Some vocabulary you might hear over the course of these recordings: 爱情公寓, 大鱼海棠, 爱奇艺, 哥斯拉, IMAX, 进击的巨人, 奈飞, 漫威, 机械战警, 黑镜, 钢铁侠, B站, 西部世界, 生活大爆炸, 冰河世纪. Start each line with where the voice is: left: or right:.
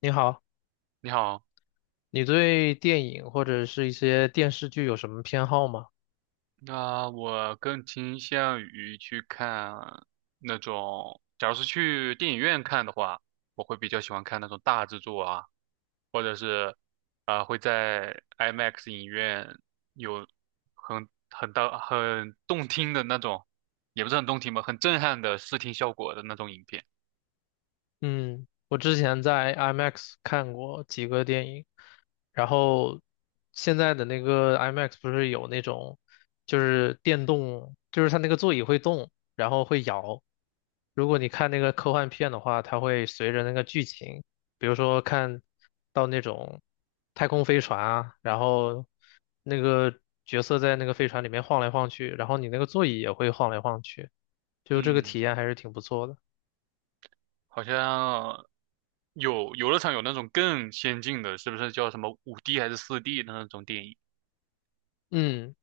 left: 你好，
right: 你好，
left: 你对电影或者是一些电视剧有什么偏好吗？
right: 那我更倾向于去看那种，假如是去电影院看的话，我会比较喜欢看那种大制作啊，或者是会在 IMAX 影院有很大很动听的那种，也不是很动听吧，很震撼的视听效果的那种影片。
left: 嗯，我之前在 IMAX 看过几个电影，然后现在的那个 IMAX 不是有那种，就是电动，就是它那个座椅会动，然后会摇。如果你看那个科幻片的话，它会随着那个剧情，比如说看到那种太空飞船啊，然后那个角色在那个飞船里面晃来晃去，然后你那个座椅也会晃来晃去，就这个
right: 嗯，
left: 体验还是挺不错的。
right: 好像有游乐场有那种更先进的，是不是叫什么5D 还是4D 的那种电影？
left: 嗯，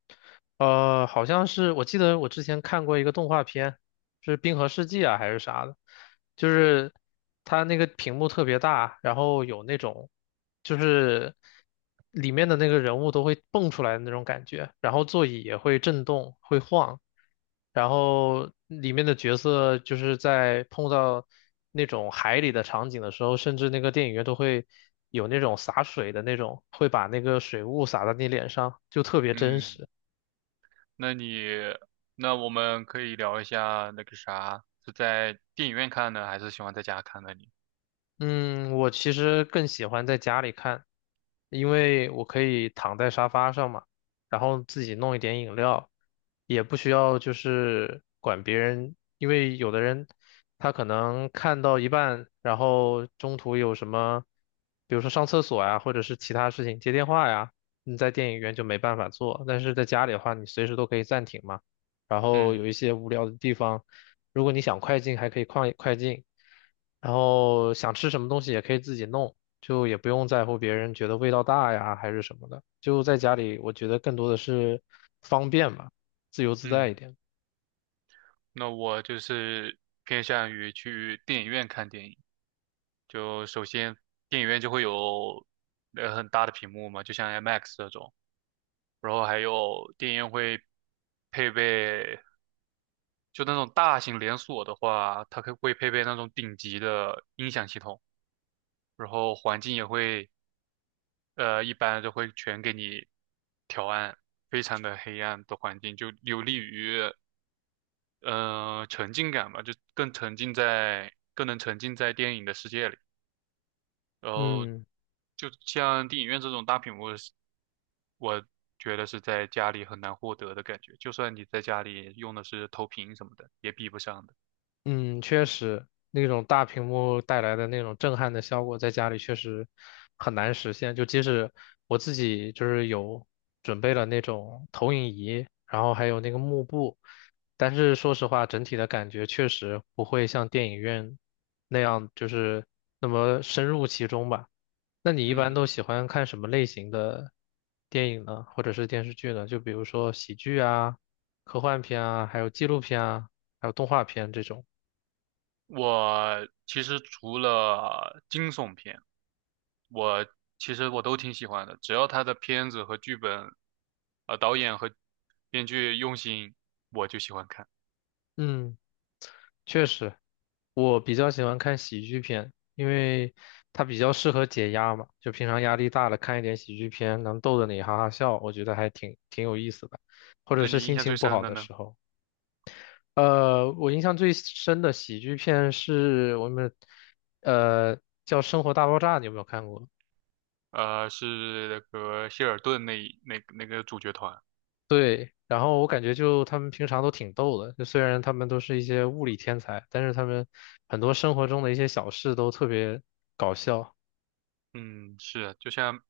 left: 好像是我记得我之前看过一个动画片，是《冰河世纪》啊还是啥的，就是它那个屏幕特别大，然后有那种就是里面的那个人物都会蹦出来的那种感觉，然后座椅也会震动，会晃，然后里面的角色就是在碰到那种海里的场景的时候，甚至那个电影院都会有那种洒水的那种，会把那个水雾洒到你脸上，就特别真
right: 嗯。
left: 实。
right: 那你，那我们可以聊一下那个啥，是在电影院看呢，还是喜欢在家看呢？你？
left: 嗯，我其实更喜欢在家里看，因为我可以躺在沙发上嘛，然后自己弄一点饮料，也不需要就是管别人，因为有的人他可能看到一半，然后中途有什么，比如说上厕所呀，或者是其他事情接电话呀，你在电影院就没办法做，但是在家里的话，你随时都可以暂停嘛。然后有
right: 嗯
left: 一些无聊的地方，如果你想快进，还可以快进，然后想吃什么东西也可以自己弄，就也不用在乎别人觉得味道大呀还是什么的，就在家里，我觉得更多的是方便吧，自由自在
right: 嗯，
left: 一点。
right: 那我就是偏向于去电影院看电影。就首先，电影院就会有很大的屏幕嘛，就像 IMAX 这种，然后还有电影院会配备，就那种大型连锁的话，它可会配备那种顶级的音响系统，然后环境也会一般都会全给你调暗，非常的黑暗的环境，就有利于沉浸感吧，就更沉浸在，更能沉浸在电影的世界里。然后，
left: 嗯。
right: 就像电影院这种大屏幕是，我觉得是在家里很难获得的感觉，就算你在家里用的是投屏什么的，也比不上的。
left: 嗯，确实，那种大屏幕带来的那种震撼的效果，在家里确实很难实现。就即使我自己就是有准备了那种投影仪，然后还有那个幕布，但是说实话，整体的感觉确实不会像电影院那样，就是那么深入其中吧。那你一般
right: 嗯，
left: 都喜欢看什么类型的电影呢，或者是电视剧呢？就比如说喜剧啊、科幻片啊，还有纪录片啊，还有动画片这种。
right: 我其实除了惊悚片，我其实都挺喜欢的，只要他的片子和剧本，导演和编剧用心，我就喜欢看。
left: 嗯，确实，我比较喜欢看喜剧片，因为它比较适合解压嘛。就平常压力大了，看一点喜剧片，能逗得你哈哈笑，我觉得还挺有意思的。或者
right: 那
left: 是
right: 你印
left: 心
right: 象最
left: 情不
right: 深
left: 好
right: 的
left: 的
right: 呢？
left: 时候，我印象最深的喜剧片是我们，呃，叫《生活大爆炸》，你有没有看过？
right: 呃，是那个谢尔顿那一那那个主角团。
left: 对，然后我感觉就他们平常都挺逗的，就虽然他们都是一些物理天才，但是他们很多生活中的一些小事都特别搞笑。
right: 嗯，是啊，就像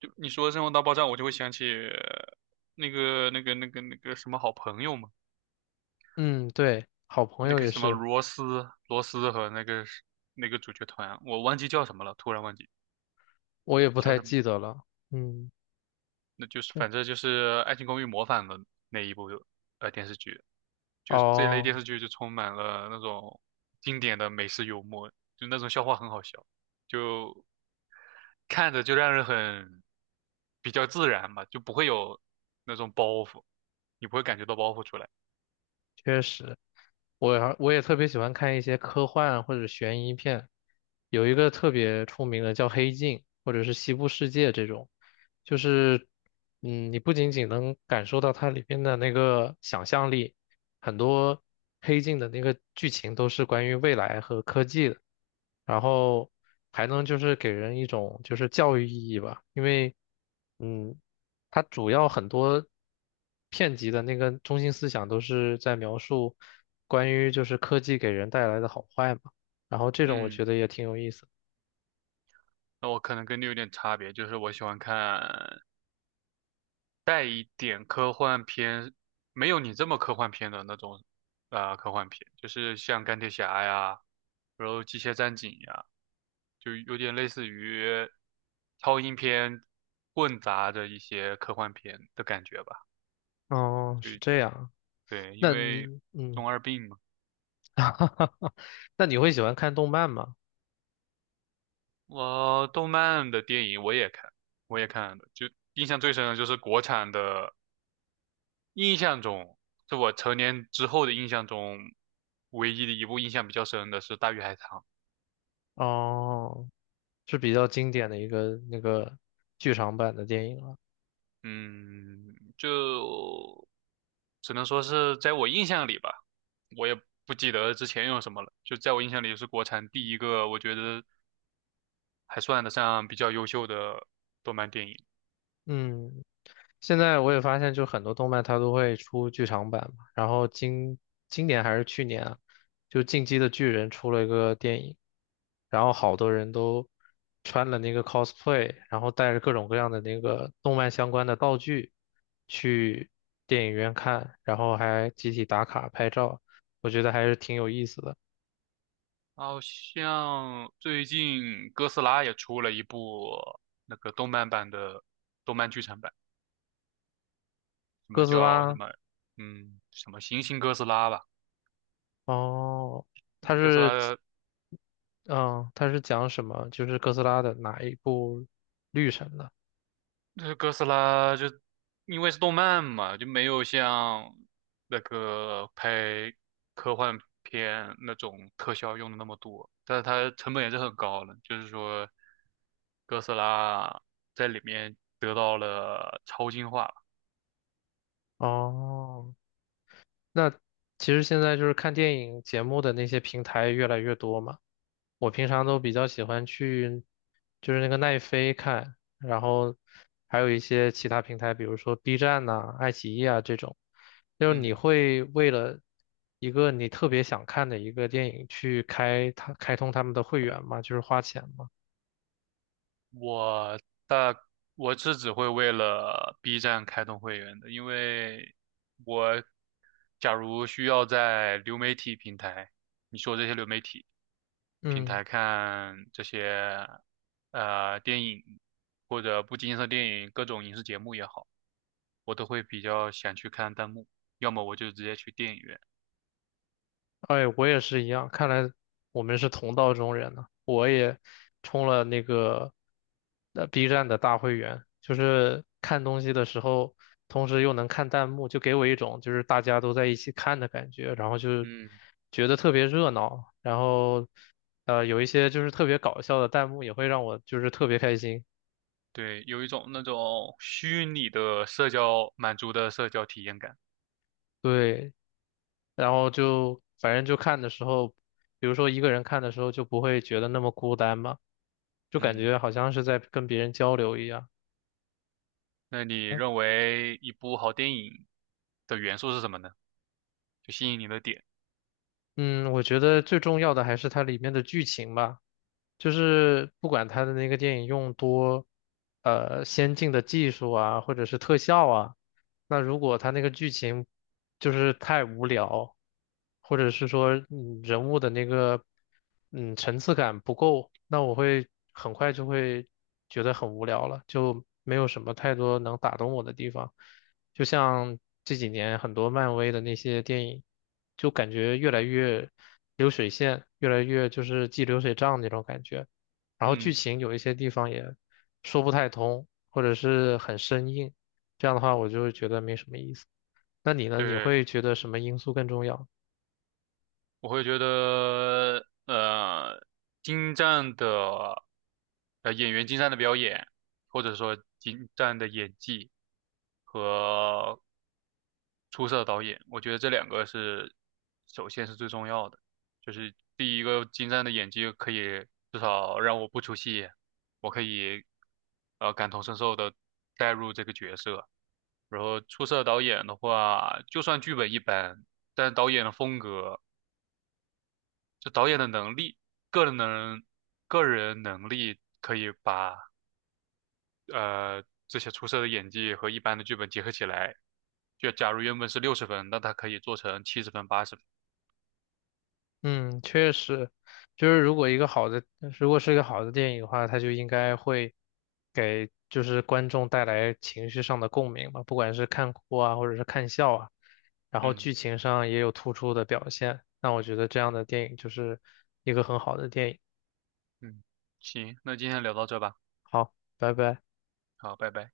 right: 就你说《生活大爆炸》，我就会想起那个什么好朋友嘛，
left: 嗯，对，好朋
right: 那
left: 友
right: 个
left: 也
right: 什么
left: 是，
right: 罗斯和那个是那个主角团，我忘记叫什么了，突然忘记。
left: 我也不
right: 叫
left: 太
right: 什么？
left: 记得了。嗯，
right: 那就是
left: 这
right: 反正就是《爱情公寓》模仿的那一部电视剧，就是这类电
left: 哦，
right: 视剧就充满了那种经典的美式幽默，就那种笑话很好笑，就看着就让人很比较自然吧，就不会有那种包袱，你不会感觉到包袱出来。
left: 确实，我也特别喜欢看一些科幻或者悬疑片，有一个特别出名的叫《黑镜》或者是《西部世界》这种，就是你不仅仅能感受到它里边的那个想象力，很多黑镜的那个剧情都是关于未来和科技的，然后还能就是给人一种就是教育意义吧，因为嗯，它主要很多片集的那个中心思想都是在描述关于就是科技给人带来的好坏嘛，然后这种我
right: 嗯，
left: 觉得也挺有意思。
right: 那我可能跟你有点差别，就是我喜欢看带一点科幻片，没有你这么科幻片的那种，科幻片，就是像钢铁侠呀，然后机械战警呀，就有点类似于超英片混杂着一些科幻片的感觉吧。
left: 哦，
right: 就
left: 是这样，
right: 对，因
left: 那
right: 为
left: 你嗯，
right: 中二病嘛。
left: 那你会喜欢看动漫吗？
right: 我动漫的电影我也看，我也看的，就印象最深的就是国产的印象中，是我成年之后的印象中，唯一的一部印象比较深的是《大鱼海棠》。
left: 哦。是比较经典的一个那个剧场版的电影了。
right: 嗯，就只能说是在我印象里吧，我也不记得之前有什么了。就在我印象里，是国产第一个我觉得还算得上比较优秀的动漫电影。
left: 嗯，现在我也发现，就很多动漫它都会出剧场版嘛。然后今年还是去年啊，就《进击的巨人》出了一个电影，然后好多人都穿了那个 cosplay，然后带着各种各样的那个动漫相关的道具去电影院看，然后还集体打卡拍照，我觉得还是挺有意思的。
right: 好像最近哥斯拉也出了一部那个动漫版的动漫剧场版，什
left: 哥
right: 么
left: 斯
right: 叫什
left: 拉，
right: 么什么行星哥斯拉吧。
left: 哦。它
right: 就哥斯拉
left: 是
right: 的，
left: 嗯，它是讲什么？就是哥斯拉的哪一部绿神的？
right: 就是哥斯拉就因为是动漫嘛，就没有像那个拍科幻片那种特效用的那么多，但是它成本也是很高的，就是说哥斯拉在里面得到了超进化。
left: 哦，那其实现在就是看电影节目的那些平台越来越多嘛。我平常都比较喜欢去，就是那个奈飞看，然后还有一些其他平台，比如说 B 站呐、爱奇艺啊这种。就是你
right: 嗯，
left: 会为了一个你特别想看的一个电影去开它开通他们的会员吗？就是花钱吗？
right: 我大我是只会为了 B 站开通会员的，因为我假如需要在流媒体平台，你说这些流媒体。平
left: 嗯。
right: 台看这些电影或者不经意的电影，各种影视节目也好，我都会比较想去看弹幕，要么我就直接去电影院。
left: 哎，我也是一样，看来我们是同道中人呢。我也充了那个B 站的大会员，就是看东西的时候，同时又能看弹幕，就给我一种就是大家都在一起看的感觉，然后就
right: 嗯，
left: 觉得特别热闹，然后有一些就是特别搞笑的弹幕也会让我就是特别开心，
right: 对，有一种那种虚拟的社交满足的社交体验感。
left: 对，然后就反正就看的时候，比如说一个人看的时候就不会觉得那么孤单嘛。就感觉
right: 嗯，
left: 好像是在跟别人交流一样。
right: 那你认为一部好电影的元素是什么呢？就吸引你的点。
left: 嗯，我觉得最重要的还是它里面的剧情吧，就是不管它的那个电影用多，先进的技术啊，或者是特效啊，那如果它那个剧情就是太无聊，或者是说人物的那个层次感不够，那我会很快就会觉得很无聊了，就没有什么太多能打动我的地方。就像这几年很多漫威的那些电影，就感觉越来越流水线，越来越就是记流水账那种感觉。然后剧
right: 嗯，
left: 情有一些地方也说不太通，或者是很生硬。这样的话，我就会觉得没什么意思。那你呢？你
right: 对。
left: 会觉得什么因素更重要？
right: 我会觉得，精湛的，演员精湛的表演，或者说精湛的演技和出色的导演，我觉得这两个是首先是最重要的。就是第一个精湛的演技可以至少让我不出戏，我可以感同身受的带入这个角色。然后出色的导演的话，就算剧本一般，但导演的风格。就导演的能力，个人能个人能力可以把这些出色的演技和一般的剧本结合起来。就假如原本是60分，那他可以做成70分、80分。
left: 嗯，确实，就是如果一个好的，如果是一个好的电影的话，它就应该会给就是观众带来情绪上的共鸣吧，不管是看哭啊，或者是看笑啊，然后
right: 嗯
left: 剧情上也有突出的表现，那我觉得这样的电影就是一个很好的电影。
right: 嗯，行，那今天聊到这吧，
left: 好，拜拜。
right: 好，拜拜。